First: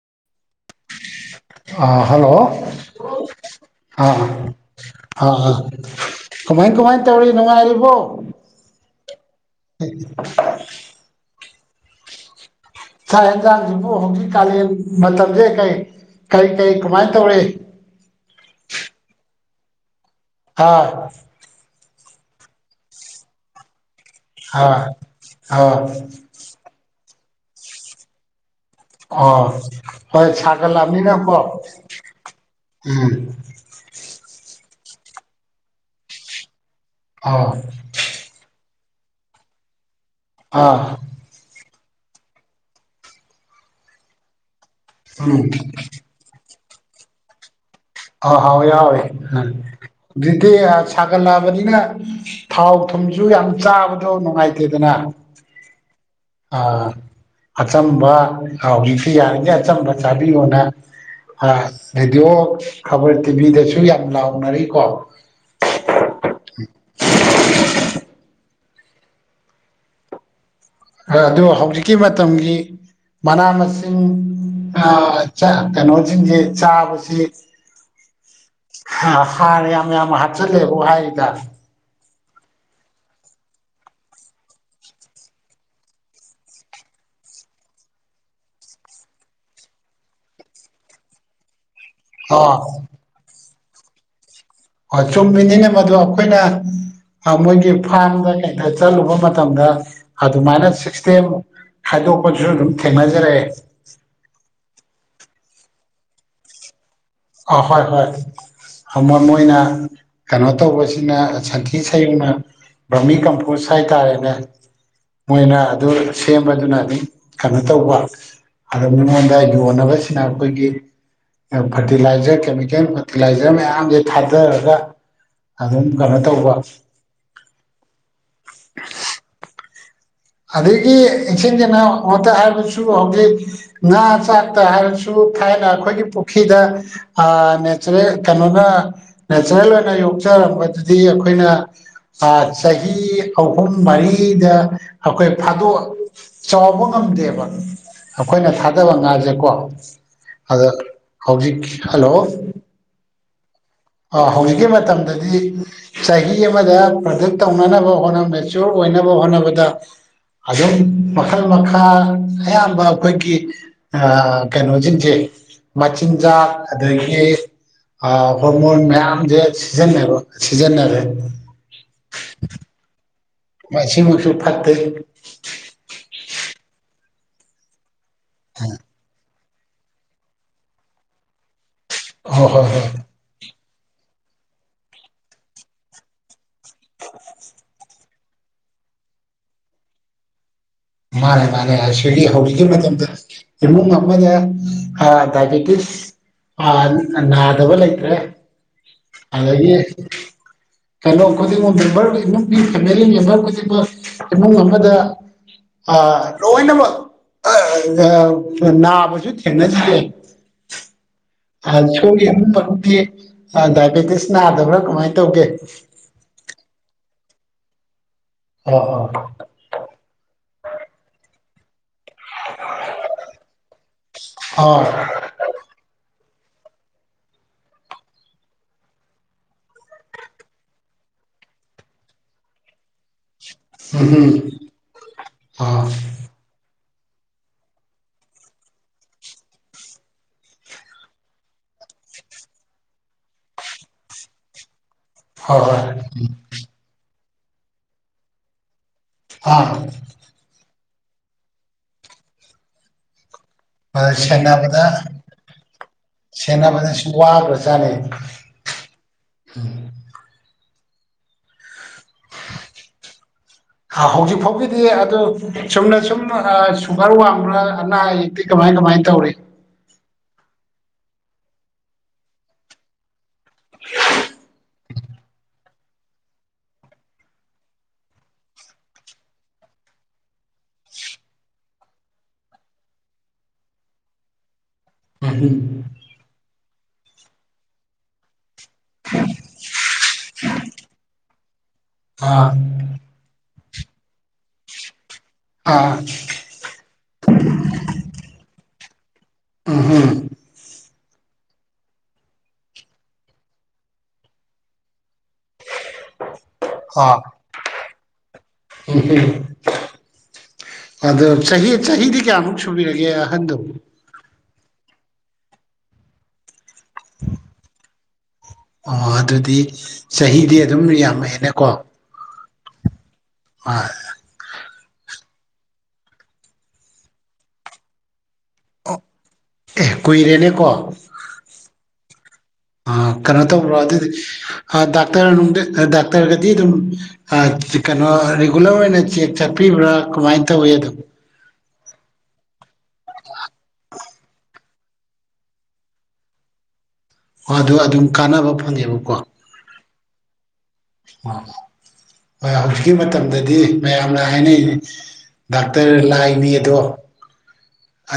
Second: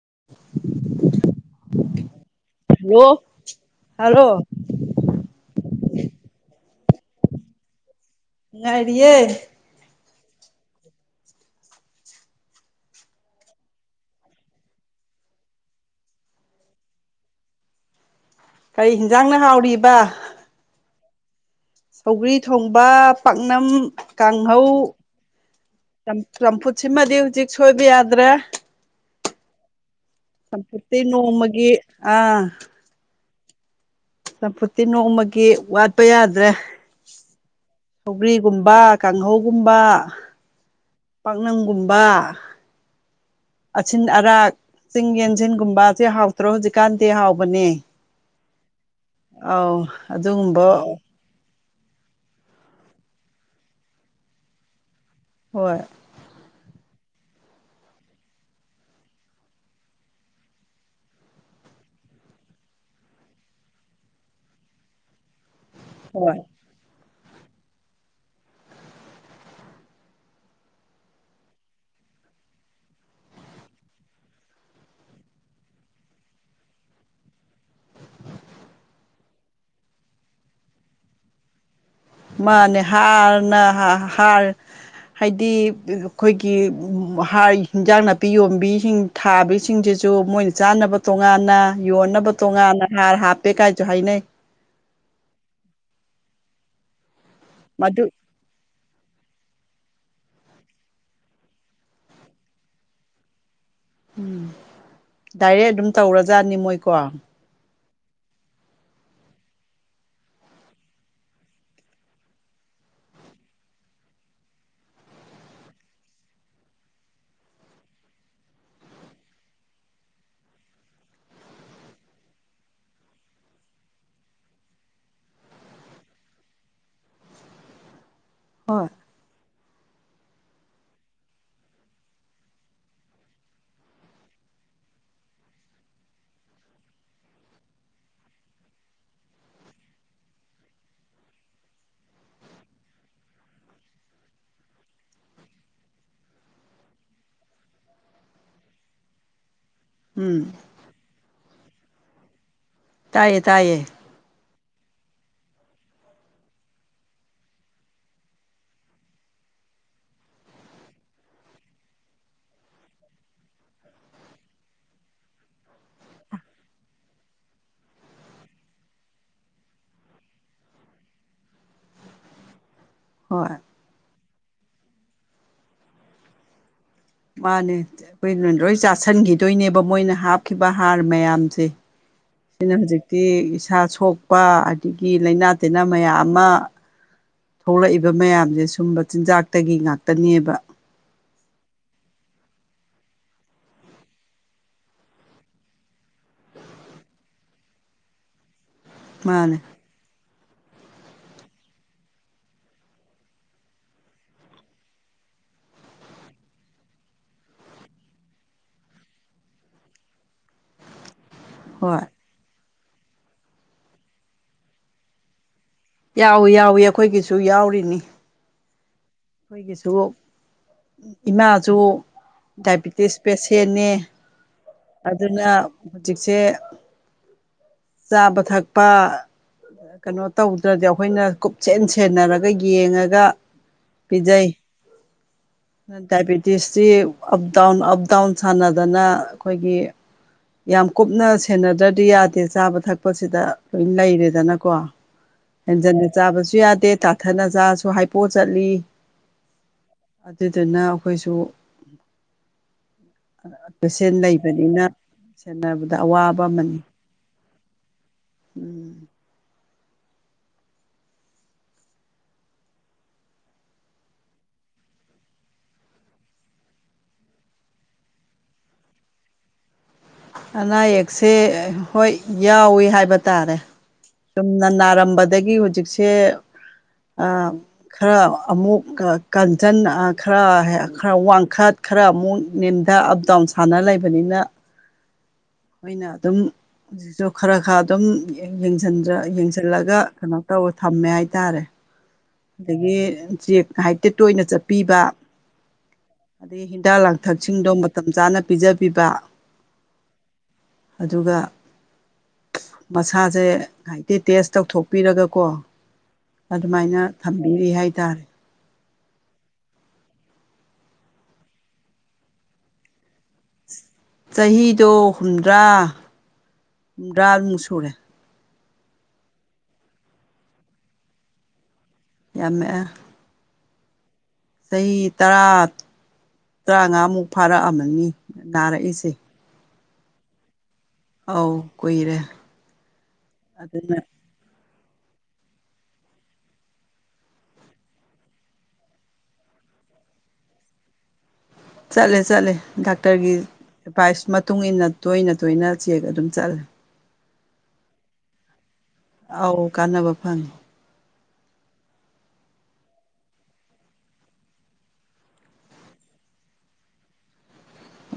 [inaudible] ꯍꯥ hello hello ꯍꯥ hello ꯍꯥ ꯀꯃꯥꯏ ꯀꯃꯥꯏ ꯇꯧꯔꯤ ꯅꯨꯡꯉꯥꯏꯔꯤꯕꯣ ꯅꯨꯉꯥꯢꯔꯤꯌꯦ [unintelligible] ꯆꯛ ꯢꯟꯖꯥꯡꯏꯖꯤꯕꯨ ꯍꯧꯖꯤꯛ ꯀꯥꯂꯦꯟ ꯃꯇꯝꯖꯦ ꯀꯩ ꯀꯩ ꯀꯩ ꯀꯃꯥꯏꯅ ꯇꯧꯔꯤ ꯀꯔꯤ ꯍꯤꯟꯖꯥꯡꯅ ꯍꯥꯎꯔꯤꯕ ꯍꯥ ꯁꯧꯒ꯭ꯔꯤ ꯊꯣꯡꯕ ꯄꯥꯛꯅꯝ ꯀꯥꯡꯍꯧ ꯑꯥ ꯑꯥ ꯆꯝ ꯆꯝꯐꯨꯠꯁꯤꯃꯗꯤ ꯍꯧꯖꯤꯛ ꯁꯣꯏꯕ ꯌꯥꯗ꯭ꯔꯦ ꯑꯣ ꯍꯣꯏ ꯆꯝꯐꯨꯠꯇꯤ ꯁꯥꯒꯠꯂꯛꯑꯕꯅꯤꯅꯀꯣ ꯅꯣꯡꯃꯒꯤ ꯑꯥ ꯎꯝ ꯆꯝꯐꯨꯠꯇꯤ ꯅꯣꯡꯃꯒꯤ ꯋꯥꯠꯄ ꯌꯥꯗ꯭ꯔꯦ ꯑꯥ ꯕ ꯀꯥꯡꯍꯧꯒꯨꯝꯕ ꯑꯥ ꯄꯥꯛꯅꯝꯒꯨꯝ ꯕ ꯑꯁꯤꯟ ꯑꯔꯥꯛ ꯆꯤꯡ ꯎꯝ ꯌꯦꯟꯁꯤꯟꯒꯨꯝꯕ ꯖꯦ ꯍꯥꯎꯇ꯭ꯔꯣ ꯍꯧꯖꯤꯛ ꯀꯥꯟꯗꯦ ꯍꯥꯎꯕꯅꯦ ꯑꯥ ꯍꯥꯎꯋꯦ ꯍꯥꯎꯋꯦ ꯑꯧ ꯍꯧꯖꯤꯛꯇꯤ ꯑꯗꯨꯒꯨꯝꯕ ꯁꯥꯒꯠꯂꯛꯑꯕꯅꯤꯅ ꯊꯥꯎ ꯊꯨꯝꯁꯨ ꯌꯥꯝ ꯆꯥꯕꯗꯣ ꯅꯨꯡꯉꯥꯏꯇꯦꯗꯅ ꯍꯣꯏ ꯑꯥ ꯑꯆꯝꯕ ꯍꯧꯖꯤꯛꯇꯤ ꯌꯥꯔꯤꯉꯩ ꯑꯆꯝꯕ ꯆꯥꯕꯤꯌꯣꯅ ꯑꯥ ꯔꯦꯗꯤꯑꯣ ꯈꯕꯔ ꯇꯤꯚꯤꯗꯁꯨ ꯌꯥꯝ ꯂꯥꯎꯅꯔꯤꯀꯣ ꯍꯣꯏ ꯑꯥ ꯑꯗꯣ ꯍꯧꯖꯤꯛꯀꯤ ꯃꯇꯝꯒꯤ ꯃꯅꯥ ꯃꯁꯤꯡ ꯑꯥ ꯆ ꯀꯩꯅꯣꯁꯤꯡꯁꯦ ꯆꯥꯕꯁꯦ ꯍꯥ ꯍꯥꯔ ꯌꯥꯝ ꯌꯥꯝ ꯍꯥꯞꯆꯜꯂꯦꯕꯨ ꯍꯥꯏꯔꯤꯗ ꯃꯥꯅꯦ ꯍꯥꯔꯅ ꯍꯥ ꯍꯥꯔ ꯍꯥꯏꯗꯤ ꯑꯩꯈꯣꯏꯒꯤ ꯍꯥ ꯍꯤꯟꯖꯥꯡ ꯅꯥꯄꯤ ꯌꯣꯟꯕꯤꯁꯤꯡ ꯊꯥꯕꯤꯁꯤꯡꯖꯦ ꯁꯨ ꯃꯣꯏꯅ ꯆꯥꯅꯕ ꯇꯣꯉꯥꯟꯅ ꯌꯣꯟꯅꯕ ꯑꯣ ꯇꯣꯉꯥꯟꯅ ꯍꯥꯔ ꯍꯥꯞꯄꯦ ꯀꯥꯏꯁꯨ ꯍꯥꯏꯅꯩ ꯍꯣꯏ ꯆꯨꯝꯃꯤꯅꯤꯅꯦ ꯃꯗꯨ ꯑꯩꯈꯣꯏꯅ ꯑꯥ ꯃꯣꯏꯒꯤ ꯃꯗꯨ ꯐꯥꯝꯗ ꯀꯩꯗ ꯆꯠꯂꯨꯕ ꯃꯇꯝꯗ ꯑꯗꯨꯃꯥꯏꯅ ꯁꯤꯁꯇꯦꯝ ꯈꯥꯏꯗꯣꯛꯄꯁꯨ ꯑꯗꯨꯝ ꯊꯦꯡꯅꯖꯔꯛꯑꯦ ꯎꯝ ꯗꯥꯏꯔꯦꯛ ꯑꯗꯨꯝ ꯇꯧꯔꯖꯥꯠꯅꯤ ꯃꯣꯏꯀꯣ ꯑ ꯍꯣꯏ ꯍꯣꯏ ꯑꯃ ꯃꯣꯏꯅ ꯀꯩꯅꯣ ꯇꯧꯕꯁꯤꯅ ꯁꯟꯊꯤ ꯁꯩꯌꯨꯡꯅ ꯕꯔꯃꯤ ꯀꯝꯄꯣꯁ ꯍꯥꯏꯇꯥꯔꯦꯅꯦ ꯃꯣꯏꯅ ꯑꯗꯨ ꯁꯦꯝꯕꯗꯨꯅꯅꯤ ꯀꯩꯅꯣ ꯇꯧꯕ ꯑꯗꯣ ꯃꯤꯉꯣꯟꯗ ꯌꯣꯟꯅꯕꯁꯤꯅ ꯑꯩꯈꯣꯏꯒꯤ ꯐꯔꯇꯤꯂꯥꯏꯖꯔ ꯀꯦꯃꯤꯀꯦꯜ ꯐꯔꯇꯤꯂꯥꯏꯖꯔ ꯃꯌꯥꯝꯁꯦ ꯊꯥꯗꯔꯒ ꯑꯗꯨꯝ ꯀꯩꯅꯣ ꯇꯧꯕ ꯍꯣꯏ ꯑꯗꯒꯤ ꯏꯁꯦꯡ ꯁꯦꯡꯅ ꯑꯃꯨꯛꯇ ꯍꯥꯏꯔꯁꯨ ꯍꯧꯖꯤꯛ ꯉꯥ ꯆꯥꯛꯇ ꯍꯥꯏꯔꯁꯨ ꯊꯥꯏꯅ ꯑꯩꯈꯣꯏꯒꯤ ꯄꯨꯈ꯭ꯔꯤꯗ ꯑ ꯅꯆꯔꯦꯜ ꯀꯩꯅꯣꯅ ꯅꯦꯆꯔꯦꯜ ꯑꯣꯏꯅ ꯌꯣꯛ ꯌꯣꯛꯆꯔꯝꯕꯗꯨꯗꯤ ꯑꯩꯈꯣꯏꯅ ꯆꯍꯤ ꯑꯍꯨꯝ ꯃꯔꯤꯗ ꯑꯩꯈꯣꯏ ꯐꯥꯗꯣꯛ ꯆꯥꯎꯕ ꯉꯝꯗꯦꯕ ꯑꯩꯈꯣꯏꯅ ꯊꯥꯗꯕ ꯉꯥꯖꯦꯀꯣ ꯎꯝ ꯑꯗ ꯍꯧꯖꯤꯛꯀꯤ ꯍꯜꯂꯣ ꯇꯥꯏꯌꯦ ꯇꯥꯏꯌꯦ ꯑꯥ ꯍꯧꯖꯤꯛꯀꯤ ꯃꯇꯝ ꯃꯇꯝꯗꯗꯤ ꯆꯍꯤ ꯑꯃꯗ ꯄ꯭ꯔꯗꯛ ꯇꯧꯅꯅꯕ ꯍꯣꯠꯅꯕ ꯃꯦꯆꯤꯑꯣꯔ ꯑꯣꯏꯅꯕ ꯍꯣꯠꯅꯕꯗ ꯑꯗꯨꯝ ꯃꯈꯜ ꯃꯈꯥ ꯑꯌꯥꯝꯕ ꯑꯩꯈꯣꯏꯒꯤ ꯑꯥ ꯀꯩꯅꯣꯖꯤꯡꯖꯦ ꯃꯆꯤꯟ ꯖꯥꯛ ꯑꯗꯩꯒꯤ ꯑꯥ ꯍꯣꯔꯃꯣꯟ ꯃꯌꯥꯝꯖꯦ ꯁꯤꯖꯤꯟꯅꯕ ꯁꯤꯖꯤꯟꯅꯔꯦ ꯍꯣꯏ ꯃꯁꯤ ꯃꯛꯁꯨ ꯐꯠꯇꯦ ꯃꯥꯅꯦ ꯑꯩꯈꯣꯏꯅ ꯂꯣꯏ ꯆꯥꯥꯁꯟꯈꯤꯗꯣꯏꯅꯦꯕ ꯃꯣꯏꯅ ꯍꯥꯞꯈꯤꯕ ꯍꯥꯔ ꯃꯌꯥꯝꯁꯦ ꯍꯣꯏ ꯍꯣꯏ ꯁꯤꯅ ꯍꯣꯏ ꯍꯧꯖꯤꯛꯇꯤ ꯏꯁꯥ ꯁꯣꯛꯄ ꯑꯗꯒꯤ ꯂꯩꯥꯅꯥ ꯇꯤꯟꯅꯥ ꯃꯌꯥꯝ ꯑꯃ ꯊꯣꯛꯂꯛꯏꯕ ꯃꯌꯥꯝꯖꯦ ꯁꯨꯝꯕ ꯆꯤꯟꯖꯥꯛꯇꯒꯤ ꯉꯥꯛꯇꯅꯦꯕ ꯃꯥꯅꯦ ꯃꯥꯅꯦ ꯑꯁꯤꯒꯤ ꯍꯧꯖꯤꯛꯀꯤ ꯃꯇꯝꯗ ꯏꯃꯨꯡ ꯑꯃꯗ ꯑ ꯗꯥꯏꯕꯦꯇꯤꯁ ꯑ ꯅꯥꯗꯕ ꯂꯩꯇ꯭ꯔꯦ ꯃꯥꯅꯦ ꯑꯗꯒꯤ ꯀꯦꯂꯣ ꯈꯨꯗꯤꯡꯃꯛ ꯃꯦꯝꯕꯔ ꯏꯃꯨꯡꯒꯤ ꯐꯦꯃꯤꯂꯤ ꯃꯦꯝꯕꯔ ꯈꯨꯗꯤꯡꯃꯛ ꯏꯃꯨꯡ ꯑꯃꯗ ꯑꯥ ꯂꯣꯏꯅꯃꯛ ꯑꯥ ꯉꯥ ꯅꯥꯕꯖꯨ ꯊꯦꯡꯅꯗ꯭ꯔꯦ ꯍꯣꯏ ꯁꯣꯏ ꯑꯗꯨꯛꯇꯗꯤ ꯗꯥꯏꯕꯦꯇꯤꯁ ꯅꯥꯗꯕ꯭ꯔꯥ ꯀꯃꯥꯏꯅ ꯇꯧꯒꯦ ꯌꯥꯎꯏ ꯌꯥꯎꯏ ꯑꯩꯈꯣꯏꯒꯤꯁꯨ ꯌꯥꯎꯔꯤꯅꯤ ꯑꯣ ꯍꯣꯏ ꯑꯩꯈꯣꯏꯒꯤꯁꯨ ꯏꯃꯥꯁꯨ ꯗꯥꯏꯕꯤꯇꯤꯁ ꯄꯦꯁꯦꯟꯅꯦ ꯑꯣ ꯍꯣꯏ ꯑꯗꯨꯅ ꯍꯧꯖꯤꯛꯁꯦ ꯆꯥꯕ ꯊꯛꯄ ꯀꯩꯅꯣ ꯇꯧꯗ꯭ꯔꯗꯤ ꯑꯩꯈꯣꯏꯅ ꯀꯨꯞꯆꯦꯟ ꯁꯦꯟꯅꯔꯒ ꯌꯦꯡꯉꯒ ꯕꯤꯖꯩ ꯎꯝ ꯑ ꯗꯗꯥꯏꯕꯤꯦꯇꯤꯁ ꯁꯤ ꯑꯞ ꯗꯥꯎꯟ ꯑꯞ ꯗꯥꯎꯟ ꯁꯥꯟꯅꯗꯅ ꯑꯩꯈꯣꯏꯒꯤ ꯌꯥꯝ ꯀꯨꯞꯅ ꯁꯦꯟꯅꯗ꯭ꯔꯗꯤ ꯌꯥꯗꯦ ꯆꯥꯕ ꯊꯛꯄꯁꯤꯗ ꯂꯣꯏ ꯂꯩꯔꯦꯗꯅꯀꯣ ꯍꯣꯏ ꯍꯦꯟꯖꯟꯅ ꯆꯥꯕꯁꯨ ꯌꯥꯗꯦ ꯇꯥꯊꯅ ꯆꯥꯁꯨ ꯍꯥꯏꯄꯣꯑ ꯆꯠꯂꯤ ꯍꯣꯏ ꯑꯗꯨꯗꯨꯅ ꯑꯩꯈꯣꯏꯁꯨ ꯑꯥ ꯄꯦꯁꯦꯟ ꯁꯦꯟꯅꯕꯗ ꯂꯩꯕꯅꯤꯅ ꯁꯦꯟꯅꯕꯗ ꯑꯋꯥꯕ ꯑꯃꯅꯤ ꯁꯦꯟꯅꯕꯗꯁꯨ ꯋꯥꯕ꯭ꯔ ꯖꯥꯠꯅꯤ [inaudible] ꯎꯝ [inaudible] ꯍ ꯍꯧꯖꯤꯛ ꯐꯥꯎꯒꯤꯗꯤ ꯑꯗꯨ ꯆꯨꯝꯅ ꯁꯨꯝ ꯑ ꯁꯨꯒꯔ ꯋꯥꯡꯕ꯭ꯔ ꯑꯅꯥ ꯑꯌꯦꯛꯇꯤ ꯀꯃꯥꯏ ꯀꯃꯥꯏ ꯀꯃꯥꯏ ꯇꯧꯔꯤ ꯑꯅꯥ ꯌꯦꯛꯁꯦ ꯍꯣꯏ ꯌꯥꯎꯋꯤ ꯍꯥꯏꯕ ꯇꯥꯔꯦ ꯆꯨꯝꯅ ꯅꯥꯔꯝꯕꯗꯒꯤ ꯍꯨꯖꯤꯛꯁꯦ ꯑ ꯈꯔ ꯑꯃꯨꯛ ꯀꯟꯖꯟ ꯑ ꯈꯔ ꯍꯦ ꯈꯔ ꯋꯥꯡꯈꯠ ꯈꯔ ꯑꯃꯨꯛ ꯅꯦꯝ ꯗ ꯑꯞ ꯗꯥꯎꯟ ꯁꯥꯟꯅ ꯂꯩꯕꯅꯤꯅ ꯎꯝ ꯍꯣꯏꯅ ꯑꯗꯨꯝ ꯍꯨꯖꯤꯛꯁꯨ ꯈꯔ ꯈꯔ ꯑꯗꯨꯝ ꯌꯦꯡꯖꯟꯖ ꯌꯦꯡꯖꯜꯂꯒ ꯀꯩꯅꯣ ꯇꯧ ꯊꯝꯃꯦ ꯍꯥꯏꯇꯥꯔꯦ ꯑꯥ ꯑꯗꯒꯤ ꯆꯦꯛ ꯉꯥꯛꯍꯩꯇ ꯇꯣꯏꯅ ꯆꯠꯄꯤꯕ ꯑꯥ ꯑꯗꯒꯤ ꯍꯤꯗꯥꯛ ꯂꯥꯡꯊꯛꯁꯤꯡꯗꯣ ꯃꯇꯝ ꯆꯥꯅ ꯄꯤꯖꯕꯤꯕ ꯑ ꯍꯝ ꯑꯗꯨꯒ ꯃꯁꯥꯁꯦ ꯉꯥꯏꯍꯩꯇ ꯇꯦꯁ ꯇꯧꯊꯣꯛꯄꯤꯔꯒꯀꯣ ꯑꯗꯨꯃꯥꯏꯅ ꯊꯝꯕꯤꯔꯤ ꯍꯥꯏꯇꯔꯦ [unintelligible] ꯑꯗꯣ ꯆꯍꯤ ꯆꯍꯤꯗꯤ ꯀꯌꯥꯃꯨꯛ ꯁꯨꯕꯤꯔꯒꯦ ꯑꯍꯟꯗꯣ ꯆꯍꯤꯗꯣ ꯍꯨꯝꯗ꯭ꯔꯥ ꯍꯨꯝꯗ꯭ꯔꯥꯃꯨꯛ ꯁꯨꯔꯦ ꯑꯣ ꯑꯗꯨꯗꯤ ꯆꯍꯤꯗꯤ ꯑꯗꯨꯝ ꯌꯥꯝꯃꯛꯑꯦꯅꯦꯀꯣ ꯌꯥꯝꯃꯛꯑꯦ [unintelligible] ꯆꯍꯤ ꯇꯔꯥ ꯇ꯭ꯔꯥꯉꯥꯃꯨꯛ ꯐꯥꯔꯛꯑꯝꯃꯅꯤ ꯅꯥꯔꯛꯏꯁꯦ ꯑꯦ ꯀꯨꯏꯔꯦꯅꯦ ꯀꯣ ꯑꯧ ꯀꯨꯏꯔꯦ ꯑ ꯀꯩꯅꯣ ꯇꯧꯕ꯭ꯔꯣ ꯑꯗꯨꯅ ꯑꯗꯨꯗꯤ ꯑ ꯗꯥꯛꯇꯔ ꯅꯨꯡ ꯗꯥꯛꯇꯔꯒꯗꯤ ꯑꯗꯨꯝ ꯑ ꯀꯅꯣ ꯔꯤꯒꯨꯂꯔ ꯑꯣꯏꯅ ꯆꯦꯛ ꯆꯠꯄꯤ ꯕ꯭ꯔ ꯀꯃꯥꯏꯅ ꯇꯧꯋꯤ ꯑꯗꯨꯝ ꯆꯠꯂꯦ ꯆꯠꯂꯦ ꯗꯥꯛꯇꯔꯒꯤ ꯑꯦꯚꯥꯏꯁ ꯃꯇꯨꯡ ꯏꯟꯅ ꯇꯣꯏꯅ ꯇꯣꯏꯅ ꯆꯦꯛ ꯑꯗꯨꯝ ꯆꯠꯂꯦ ꯑꯗꯨ ꯑꯗꯨꯝ ꯀꯥꯟꯅꯕ ꯐꯪꯉꯦꯕꯀꯣ ꯑꯧ ꯀꯥꯟꯅꯕ ꯐꯪꯉꯤ ꯑꯣ ꯍꯣꯏ ꯍꯧꯖꯤꯛꯀꯤ ꯃꯇꯝꯗꯗꯤ ꯃꯌꯥꯝꯅ ꯍꯥꯏꯅꯩ ꯗꯥꯛꯇꯔ ꯂꯥꯏꯅꯤ ꯑꯗꯣ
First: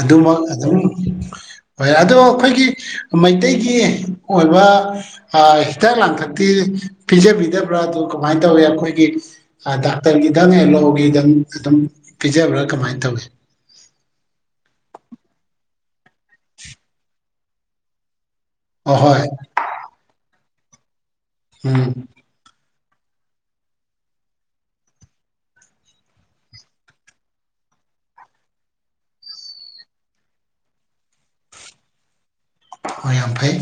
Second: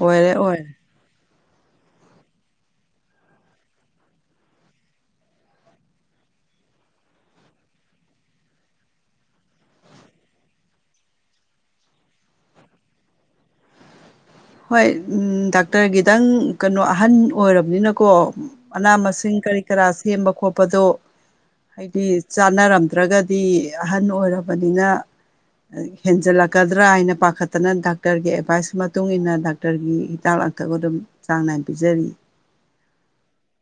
ꯑꯣꯏꯔꯦ ꯑꯣꯏꯔꯦ ꯑꯗꯨꯝ ꯍꯣꯏ ꯑꯗꯣ ꯑꯩꯈꯣꯏꯒꯤ ꯃꯩꯇꯩꯒꯤ ꯑꯣꯏꯕ ꯍꯤꯗꯥꯛ ꯂꯥꯡꯊꯛꯇꯤ ꯄꯤꯖꯕꯤꯗꯕ꯭ꯔꯥ ꯑꯗꯨ ꯀꯃꯥꯏ ꯇꯧꯋꯤ ꯑꯩꯈꯣꯏꯒꯤ ꯗꯥꯛꯇꯔꯒꯤꯗꯪ ꯑꯦꯂꯣꯒꯤꯗꯪ ꯗꯪ ꯄꯤꯖꯕ꯭ꯔꯥ ꯀꯃꯥꯏ ꯇꯧꯋꯤ ꯍꯣꯏ ꯗꯥꯛꯇꯔꯒꯤꯗꯪ ꯀꯩꯅꯣ ꯑꯍꯟ ꯑꯣꯏꯔꯕꯅꯤꯅꯀꯣ ꯃꯅꯥ ꯑꯍꯣꯏ ꯃꯁꯤꯡ ꯀꯔꯤ ꯀꯔꯥ ꯁꯦꯝꯕ ꯈꯣꯠꯄꯗꯣ ꯎꯝ ꯍꯥꯏꯗꯤ ꯆꯥꯅꯔꯝ ꯗ꯭ꯔꯒꯗꯤ ꯑꯍꯟ ꯑꯣꯏꯔꯕꯅꯤꯅ ꯍꯦꯟꯖꯜꯂꯛꯀꯗ꯭ꯔ ꯍꯥꯏꯅ ꯄꯈꯠꯇꯅ ꯗꯥꯛꯇꯔꯒꯤ ꯑꯦꯗꯚꯥꯏꯁ ꯃꯇꯨꯡ ꯏꯟꯅ ꯗꯥꯛꯇꯔꯒꯤ ꯍꯤꯗꯥꯛ ꯂꯥꯡꯊꯛ ꯑꯗꯨꯝ ꯆꯥꯡ ꯅꯥꯏꯅ ꯄꯤꯖꯔꯤ ꯍꯣ ꯌꯥꯝ ꯐꯩ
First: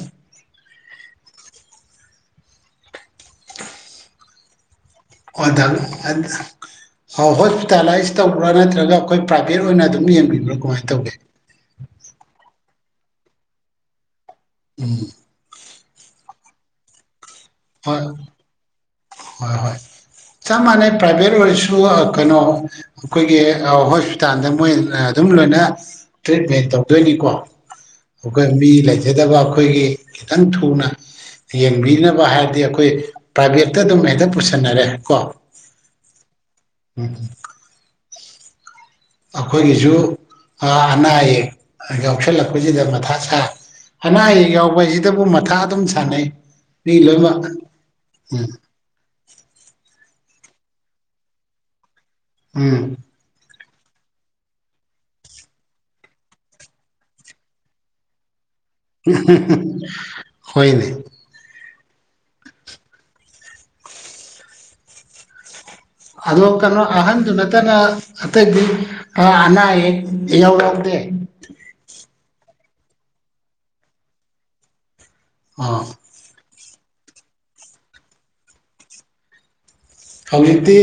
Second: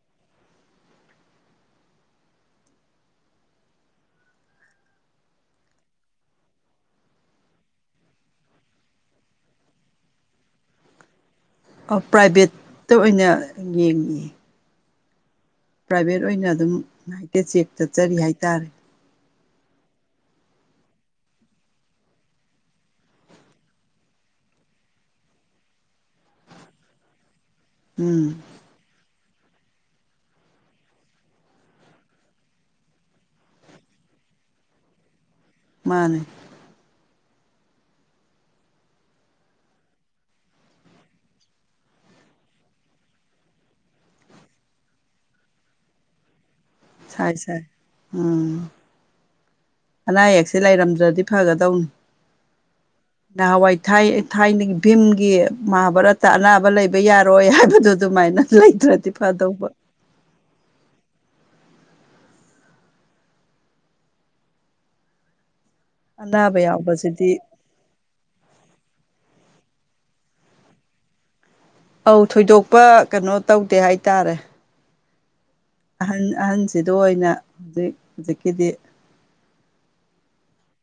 [unintelligible] ꯑꯧ ꯍꯣꯁꯄꯤꯇꯂꯥꯏꯁ ꯇꯧꯕ꯭ꯔꯥ ꯅꯠꯇ꯭ꯔꯒ ꯑꯩꯈꯣꯏ ꯄ꯭ꯔꯥꯏꯚꯦꯠ ꯑꯣꯏꯅ ꯑꯗꯨꯝ ꯌꯦꯡꯕꯤꯕ꯭ꯔ ꯀꯨꯃꯥꯏ ꯇꯧꯒꯦ ꯑ ꯄ꯭ꯔꯥꯏꯚꯦꯠꯇ ꯑꯣꯏꯅ ꯌꯦꯡꯉꯦ [inaudible] ꯑꯗꯨꯝ ꯉꯥꯍꯥꯛꯇ ꯆꯦꯛꯇ ꯍꯣꯏ ꯆꯠꯆꯂꯤ ꯍꯥꯏꯇꯥꯔꯦ ꯍꯣꯏ ꯍꯣꯏ ꯆꯞ ꯃꯥꯟꯅꯩ ꯄ꯭ꯔꯥꯏꯚꯦꯠ ꯑꯣꯏꯔꯁꯨ ꯀꯩꯅꯣ ꯑꯩꯈꯣꯏꯒꯤ ꯍꯣꯁꯄꯤꯇꯥꯜꯗ ꯃꯣꯏ ꯑꯗꯨꯝ ꯂꯣꯏꯅ ꯇ꯭ꯔꯤꯠꯃꯦꯟ ꯇꯧꯗꯣꯏꯅꯤꯀꯣ ꯎꯝ ꯑꯩꯈꯣꯏ ꯃꯤ ꯂꯩꯖꯗꯕ ꯑꯩꯈꯣꯏꯒꯤ ꯈꯤꯇꯪ ꯊꯨꯅ ꯌꯦꯡꯕꯤꯅꯕ ꯍꯥꯏꯔ ꯍꯥꯏꯗꯤ ꯑꯩꯈꯣꯏ ꯄ꯭ꯔꯥꯏꯚꯦꯠꯇ ꯑꯗꯨꯝ ꯍꯦꯛꯇ ꯄꯨꯁꯟꯅꯔꯦ ꯀꯣ ꯃꯥꯅꯦ ꯎꯝ ꯑꯩꯈꯣꯏꯒꯤꯁꯨ ꯑꯅꯥ ꯑꯌꯦꯛ ꯌꯥꯎꯁꯜꯂꯛꯄꯁꯤꯗ ꯃꯊꯥ ꯁꯥ ꯑꯅꯥ ꯑꯌꯦꯛ ꯌꯥꯎꯕꯁꯤꯗꯕꯨ ꯃꯊꯥ ꯑꯗꯨꯝ ꯁꯥꯟꯅꯩ ꯃꯤ ꯁꯥꯏ ꯂꯣꯏꯅꯃꯛ ꯁꯥꯏ ꯎꯝ ꯑꯅꯥ ꯑꯌꯦꯛ ꯁꯤ ꯂꯩꯔꯝꯗ꯭ꯔꯗꯤ ꯐꯒꯗꯧꯅꯤ ꯎꯝ ꯅꯍꯥꯟꯋꯥꯏ ꯊ ꯊꯥꯏꯅꯒꯤ ꯚꯤꯝꯒꯤ ꯃꯍꯥꯚꯥꯔꯠꯇ ꯑꯅꯥꯕ ꯂꯩꯕ ꯌꯥꯔꯣꯏ ꯍꯥꯏꯕꯗꯨ ꯑꯗꯨꯃꯥꯏꯅ ꯂꯩꯇ꯭ꯔꯗꯤ ꯐꯥꯗꯧꯕ ꯍꯣꯏꯅꯦ ꯑꯗꯣ ꯑꯅꯥꯕ ꯀꯩꯅꯣ ꯑꯍꯟꯗꯨ ꯌꯥꯎꯕꯁꯤꯗꯤ ꯅꯠꯇꯅ ꯑꯇꯩꯗꯤ ꯑꯅꯥ ꯑꯌꯦꯛ ꯌꯛ ꯏꯌꯥꯎ ꯌꯥꯎꯗꯦ ꯑꯧ ꯊꯣꯏꯗꯣꯛꯄ ꯀꯩꯅꯣ ꯇꯧꯗꯦ ꯍꯥꯏꯇꯥꯔꯦ ꯑꯣ ꯑꯍꯟ ꯑꯍꯟꯁꯤꯗ ꯑꯣꯏꯅ ꯍꯧꯖꯤꯛ ꯍꯧꯖꯤꯛꯀꯤꯗꯤ ꯍꯧꯖꯤꯛꯇꯤ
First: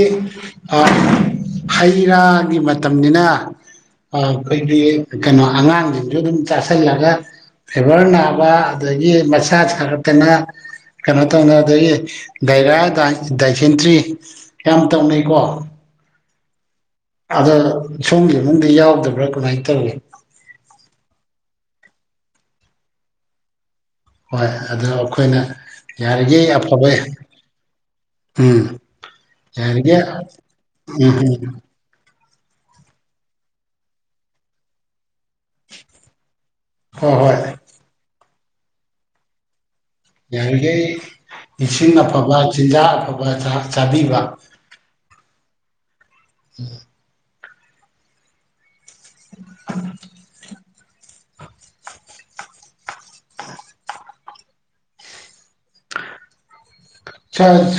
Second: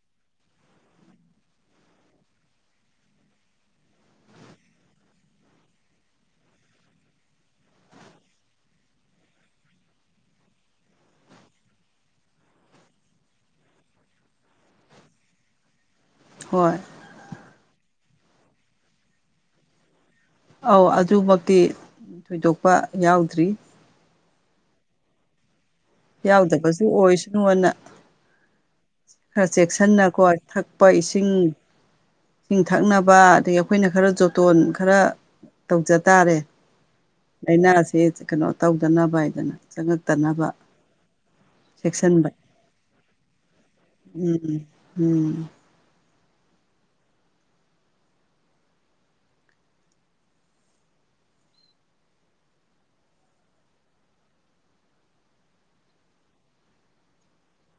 ꯍꯩ ꯔꯥꯒꯤ ꯃꯇꯝꯅꯤꯅ ꯑꯩꯈꯣꯏꯒꯤ ꯀꯩꯅꯣ ꯑꯉꯥꯡꯁꯤꯡꯁꯨ ꯑꯗꯨꯝ ꯆꯥꯁꯤꯜꯂꯒ ꯐꯤꯚꯔ ꯅꯥꯕ ꯑꯗꯒꯤ ꯃꯁꯥ ꯁꯥꯒꯠꯇꯅ ꯀꯩꯅꯣ ꯇꯧꯅ ꯑꯗꯒꯤ ꯗꯥꯏꯔꯥ ꯗꯥꯏꯁꯦꯟꯇ꯭ꯔꯤ ꯌꯥꯝ ꯇꯧꯅꯩꯀꯣ ꯍꯣꯏ ꯑꯗꯣ ꯁꯣꯝꯒꯤ ꯏꯃꯨꯡꯗꯤ ꯌꯥꯎꯗꯕ꯭ꯔꯥ ꯀꯃꯥꯏꯅ ꯇꯧꯏꯤ ꯑꯧ ꯑꯗꯨꯃꯛꯇꯤ ꯊꯣꯏꯗꯣꯛꯄ ꯌꯥꯎꯗ꯭ꯔꯤ ꯍꯣꯏ ꯑꯗꯣ ꯑꯩꯈꯣꯏꯅ ꯌꯥꯔꯤꯈꯩ ꯌꯥꯎꯗꯕꯁꯨ ꯑꯐꯕ ꯑꯣꯏꯁꯅꯨꯑꯅ ꯎꯝ ꯈꯔ ꯌꯥꯔꯤꯈꯩ ꯆꯦꯛꯁꯤꯟꯅꯀꯣ ꯊꯛꯄ ꯎꯝ ꯏꯁꯤꯡ ꯎꯝ ꯁꯤꯡ ꯊꯛꯅꯕ ꯑꯗꯒꯤ ꯑꯩꯈꯣꯏꯅ ꯈꯔ ꯖꯣꯇꯣꯟ ꯈꯔ ꯇꯧꯖ ꯇꯥꯔꯦ ꯍꯣꯏ ꯍꯣꯏ ꯂꯥꯏꯅꯥꯁꯤ ꯀꯩꯅꯣ ꯇꯧꯗꯅꯕ ꯍꯥꯏꯗꯅ ꯆꯪꯉꯛꯇꯅꯕ ꯌꯥꯔꯤꯈꯩ ꯏꯁꯤꯡ ꯆꯦꯛꯁꯤꯟꯕ ꯑꯐꯕ ꯆꯤꯟꯖꯥꯛ ꯑꯐꯕ ꯆꯥꯕꯤꯕ ꯎꯝ ꯎꯝ ꯎꯝ [inaudible]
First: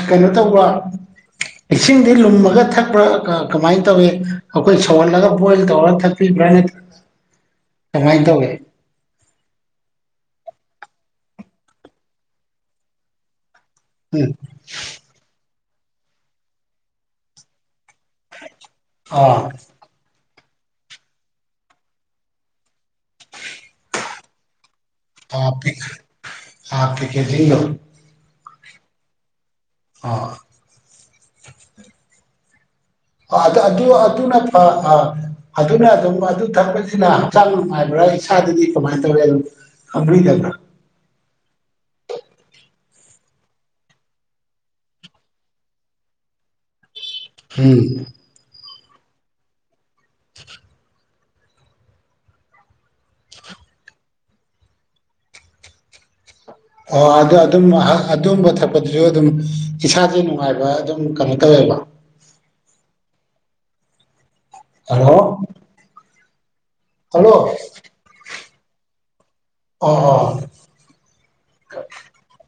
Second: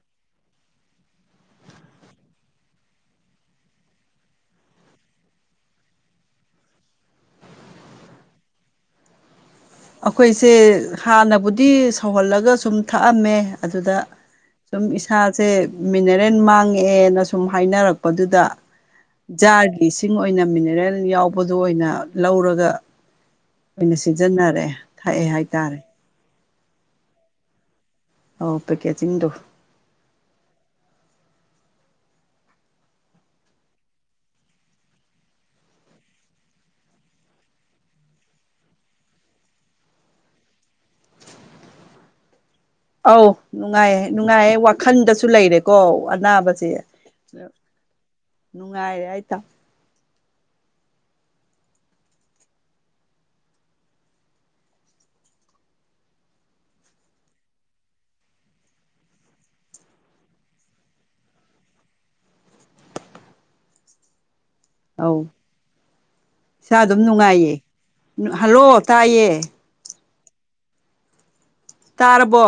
ꯀꯩꯅꯣ ꯇꯧꯕ꯭ꯔꯣ ꯏꯁꯤꯡꯗꯤ ꯂꯨꯝꯃꯒ ꯊꯛꯄ꯭ꯔꯥ ꯀꯃꯥꯏꯅ ꯇꯧꯋꯤ ꯑꯩꯈꯣꯏ ꯁꯧꯍꯜꯂꯒ ꯕꯣꯏꯜ ꯇꯧꯔꯒ ꯊꯛꯄꯤ ꯀꯃꯥꯏꯇꯧꯋꯤ ꯑꯩꯈꯣꯏꯁꯦ ꯍꯥꯟꯅꯕꯨꯗꯤ ꯁꯧꯍꯜꯂꯒ ꯁꯨꯝ ꯊꯛꯑꯝꯃꯦ ꯑꯗꯨꯗ ꯁꯨꯝ ꯏꯁꯥꯁꯦ ꯃꯤꯅꯔꯦꯜ ꯃꯥꯡꯉꯑꯦꯅ ꯁꯨꯝ ꯍꯥꯏꯅꯔꯛꯄ ꯄꯗꯨꯘ ꯎꯝ ꯖꯥꯔꯒꯤ ꯏꯁꯤꯡ ꯃꯣꯏꯅ ꯃꯤꯅꯔꯦꯜ ꯌꯥꯎꯕꯗꯨ ꯑꯣꯏꯅ ꯂꯧꯔꯒ ꯑꯣꯏꯅ ꯁꯤꯖꯤꯟꯅꯔꯦ ꯊꯛꯑꯦ ꯍꯥꯏꯇꯥꯔꯦ ꯍꯥꯐ ꯄꯀꯦꯠꯂꯣ ꯑꯧ ꯄꯦꯀꯦꯖꯤꯡꯗꯣ ꯑꯥ ꯑꯗꯨ ꯑꯗꯨꯅ ꯐ ꯑꯗꯨꯅ ꯑꯗꯨꯝ ꯑꯗꯨ ꯊꯛꯄꯁꯤꯅ ꯍꯛꯆꯥꯡ ꯅꯨꯡꯉꯥꯏꯕ꯭ꯔꯥ ꯏꯁꯥꯗꯗꯤ ꯀꯃꯥꯏꯅ ꯇꯧꯋꯦ ꯑꯗꯨꯝ ꯈꯪꯕꯤꯗꯕ꯭ꯔꯥ ꯑꯧ ꯅꯨꯡꯉꯥꯏꯌꯦ ꯅꯨꯡꯉꯥꯏꯌꯦ ꯋꯥꯈꯟꯗꯁꯨ ꯂꯩꯔꯦꯀꯣ ꯑꯅꯥꯕꯁꯦ ꯎꯝ ꯅꯨꯡꯉꯥꯏꯔꯦ ꯍꯥꯏ ꯇꯥꯏ ꯑꯣ ꯑꯗꯨ ꯑꯗꯨꯝ ꯑꯗꯨꯝꯕ ꯊꯛꯄꯗꯨꯁꯨ ꯑꯗꯨꯝ ꯏꯁꯥꯖꯨ ꯅꯨꯡꯉꯥꯏꯕ ꯑꯗꯨꯝ ꯀꯩꯅꯣ ꯇꯧꯋꯦ ꯀꯩꯕ ꯍꯜꯂꯣ ꯑꯧ ꯏꯁꯥ ꯑꯗꯨꯝ ꯍꯜꯂꯣ ꯅꯨꯡꯉꯥꯏꯌꯦ ꯍꯜꯂꯣ ꯇꯥꯏꯌꯦ ꯑꯣ ꯑꯣ ꯇꯥꯔꯕꯣ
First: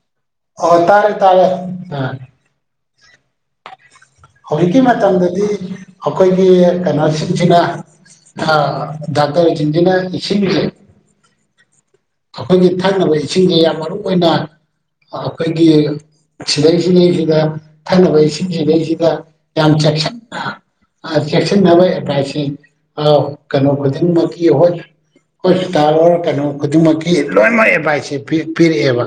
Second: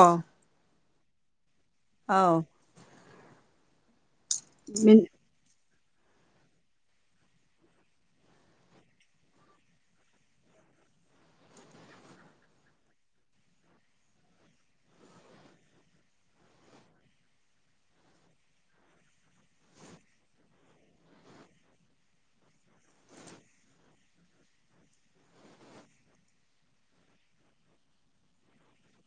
ꯑꯣ ꯇꯥꯔꯦ ꯇꯥꯔꯦ ꯑꯥ ꯑꯥꯎ ꯍꯧꯖꯤꯛꯀꯤ ꯃꯤꯟ ꯃꯇꯝꯗꯗꯤ ꯑꯩꯈꯣꯏꯒꯤ ꯀꯩꯅꯣ ꯁꯤꯡꯁꯤꯅ ꯗꯥꯛꯇꯔ ꯁꯤꯡꯁꯤꯅ ꯏꯁꯤꯡꯖꯦ ꯑꯩꯈꯣꯏꯒꯤ ꯊꯛꯅꯕ ꯏꯁꯤꯡꯁꯦ ꯌꯥꯝ ꯃꯔꯨ ꯑꯣꯏꯅ ꯑꯩꯈꯣꯏꯒꯤ ꯁꯤꯗꯩꯁꯤꯅꯤꯁꯤꯗ ꯊꯛꯅꯕ ꯏꯁꯤꯡꯁꯤꯗꯩꯁꯤꯗ ꯌꯥꯝ ꯆꯦꯛꯁꯤꯟꯅ ꯆꯦꯛꯁꯤꯟꯅꯕ ꯑꯦꯗꯚꯥꯏꯁꯁꯤ ꯀꯩꯅꯣ ꯈꯨꯗꯤꯡꯃꯛꯀꯤ ꯍꯣꯏ ꯍꯣꯁꯄꯤꯇꯥꯜ ꯑꯣꯔ ꯀꯩꯅꯣ ꯈꯨꯗꯤꯡꯃꯛꯀꯤ ꯂꯣꯏꯅꯃꯛ ꯑꯦꯗꯚꯥꯏꯁꯁꯦ ꯄꯤꯔꯛꯑꯦꯕ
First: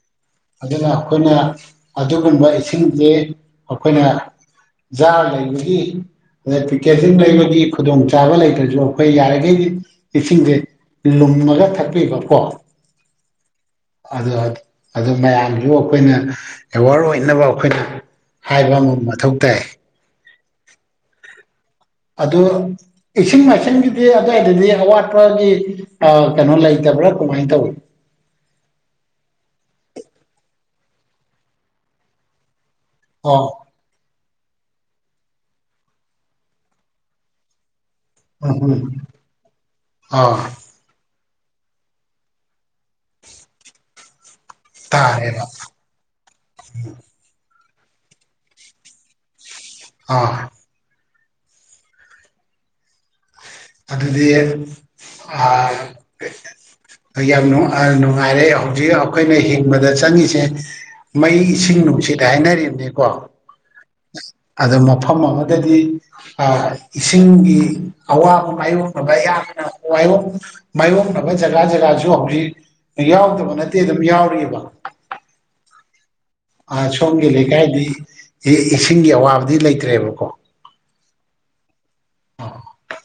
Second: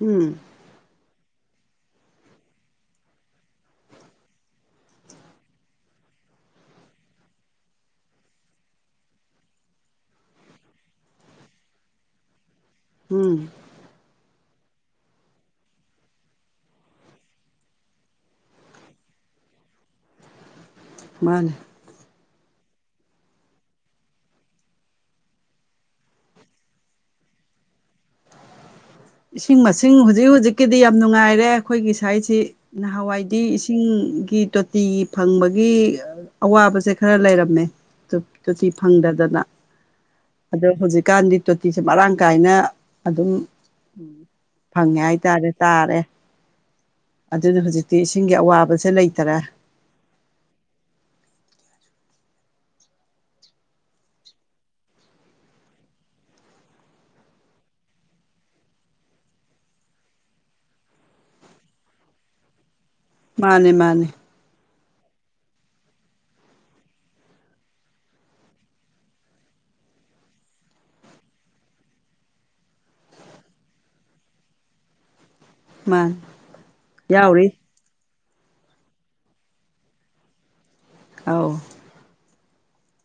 ꯎꯝ ꯑꯗꯨꯅ ꯑꯩꯈꯣꯏꯅ ꯑꯗꯨꯒꯨꯝꯕ ꯏꯁꯤꯡꯁꯦ ꯑꯩꯈꯣꯏꯅ ꯖꯥꯔ ꯂꯩꯕꯒꯤ ꯑꯗꯩ ꯄꯦꯀꯦꯖꯤꯡ ꯂꯩꯕꯒꯤ ꯈꯨꯗꯣꯡꯆꯥꯥꯕ ꯂꯩꯇ꯭ꯔꯁꯨ ꯑꯩꯈꯣꯏ ꯌꯥꯔꯤꯈꯩ ꯏꯁꯤꯡꯁꯦ ꯂꯨꯝꯃꯒ ꯊꯛꯄꯤꯕꯀꯣ ꯎꯝ ꯑꯥ ꯑꯗꯨ ꯃꯌꯥꯝꯁꯨ ꯑꯩꯈꯣꯏꯅ ꯑꯦꯋꯥꯔ ꯑꯣꯏꯅꯕ ꯑꯩꯈꯣꯏꯅ ꯍꯥꯏꯕ ꯑꯃ ꯃꯊꯧ ꯇꯥꯏ ꯃꯥꯅꯦ ꯑꯗꯨ ꯏꯁꯤꯡ ꯃꯥꯏꯁꯤꯡꯒꯤꯗꯤ ꯑꯗꯨꯋꯥꯏꯗꯗꯤ ꯑꯋꯥꯠꯄꯒꯤ ꯀꯩꯅꯣ ꯂꯩꯇꯕ꯭ꯔꯥ ꯀꯃꯥꯏꯅ ꯇꯧꯋꯤ ꯏꯁꯤꯡ ꯃꯁꯤꯡ ꯍꯧꯖꯤꯛ ꯍꯧꯖꯤꯛꯀꯤꯗꯤ ꯌꯥꯝ ꯅꯨꯡꯉꯥꯏꯔꯦ ꯑꯩꯈꯣꯏꯒꯤ ꯁꯥꯏꯁꯤ ꯅꯍꯥꯟꯋꯥꯏꯗꯤ ꯑꯣ ꯏꯁꯤꯡꯒꯤ ꯇꯣꯇꯤ ꯇꯤ ꯐꯪꯕꯒꯤ ꯑꯋꯥꯕꯁꯦ ꯈꯔ ꯂꯩꯔꯝꯃꯦ ꯎꯝ ꯇꯣꯊꯤ ꯎꯝ ꯐꯪꯗꯗꯅ ꯑꯥ ꯑꯗꯣ ꯍꯧꯖꯤꯛꯀꯥꯟꯗꯤ ꯇꯣꯇꯤꯁꯦ ꯃꯔꯥꯡ ꯀꯥꯏꯅ ꯑꯗꯨꯝ ꯐꯪꯉꯦ ꯇꯥꯔꯦꯕ ꯍꯥꯏꯇꯥꯔꯦ ꯇꯥꯔꯦ ꯑꯗꯨꯅ ꯍꯧꯖꯤꯛ ꯇꯤ ꯏꯁꯤꯡꯒꯤ ꯑꯋꯥꯕꯁꯦ ꯂꯩꯇꯔꯦ ꯑꯥ ꯑꯗꯨꯗꯤ ꯑꯥ ꯌꯥꯝ ꯅꯨꯡꯉꯥꯏꯔꯦ ꯍꯧꯖꯤꯛ ꯑꯩꯈꯣꯏꯅ ꯍꯤꯡꯕꯗ ꯆꯪꯉꯤꯁꯦ ꯃꯩ ꯏꯁꯤꯡ ꯅꯨꯡꯁꯤꯠ ꯍꯥꯏꯅꯔꯤꯕꯅꯤꯀꯣ ꯃꯥꯅꯦ ꯃꯥꯅꯦ ꯑꯗꯣ ꯃꯐꯝ ꯑꯃꯗꯗꯤ ꯑꯥ ꯏꯁꯤꯡꯒꯤ ꯑꯋꯥꯕ ꯃꯥꯌꯣꯛꯅꯕ ꯌꯥꯝꯅ ꯃꯥꯏꯌꯣꯛ ꯃꯥꯏꯌꯣꯛꯅꯕ ꯖꯒꯥ ꯖꯒꯥꯁꯨ ꯍꯧꯖꯤꯛ ꯌꯥꯎꯗꯕ ꯅꯠꯇꯦ ꯑꯗꯨꯝ ꯌꯥꯎꯔꯤꯕ ꯃꯥꯅꯦ ꯑꯥ ꯁꯣꯝꯒꯤ ꯌꯥꯎꯔꯤ ꯂꯩꯀꯥꯏꯗꯤ ꯏ ꯏꯁꯤꯡꯒꯤ ꯑꯋꯥꯕꯗꯤ ꯂꯩꯇ꯭ꯔꯦꯕꯀꯣ ꯑꯧ [inaudible]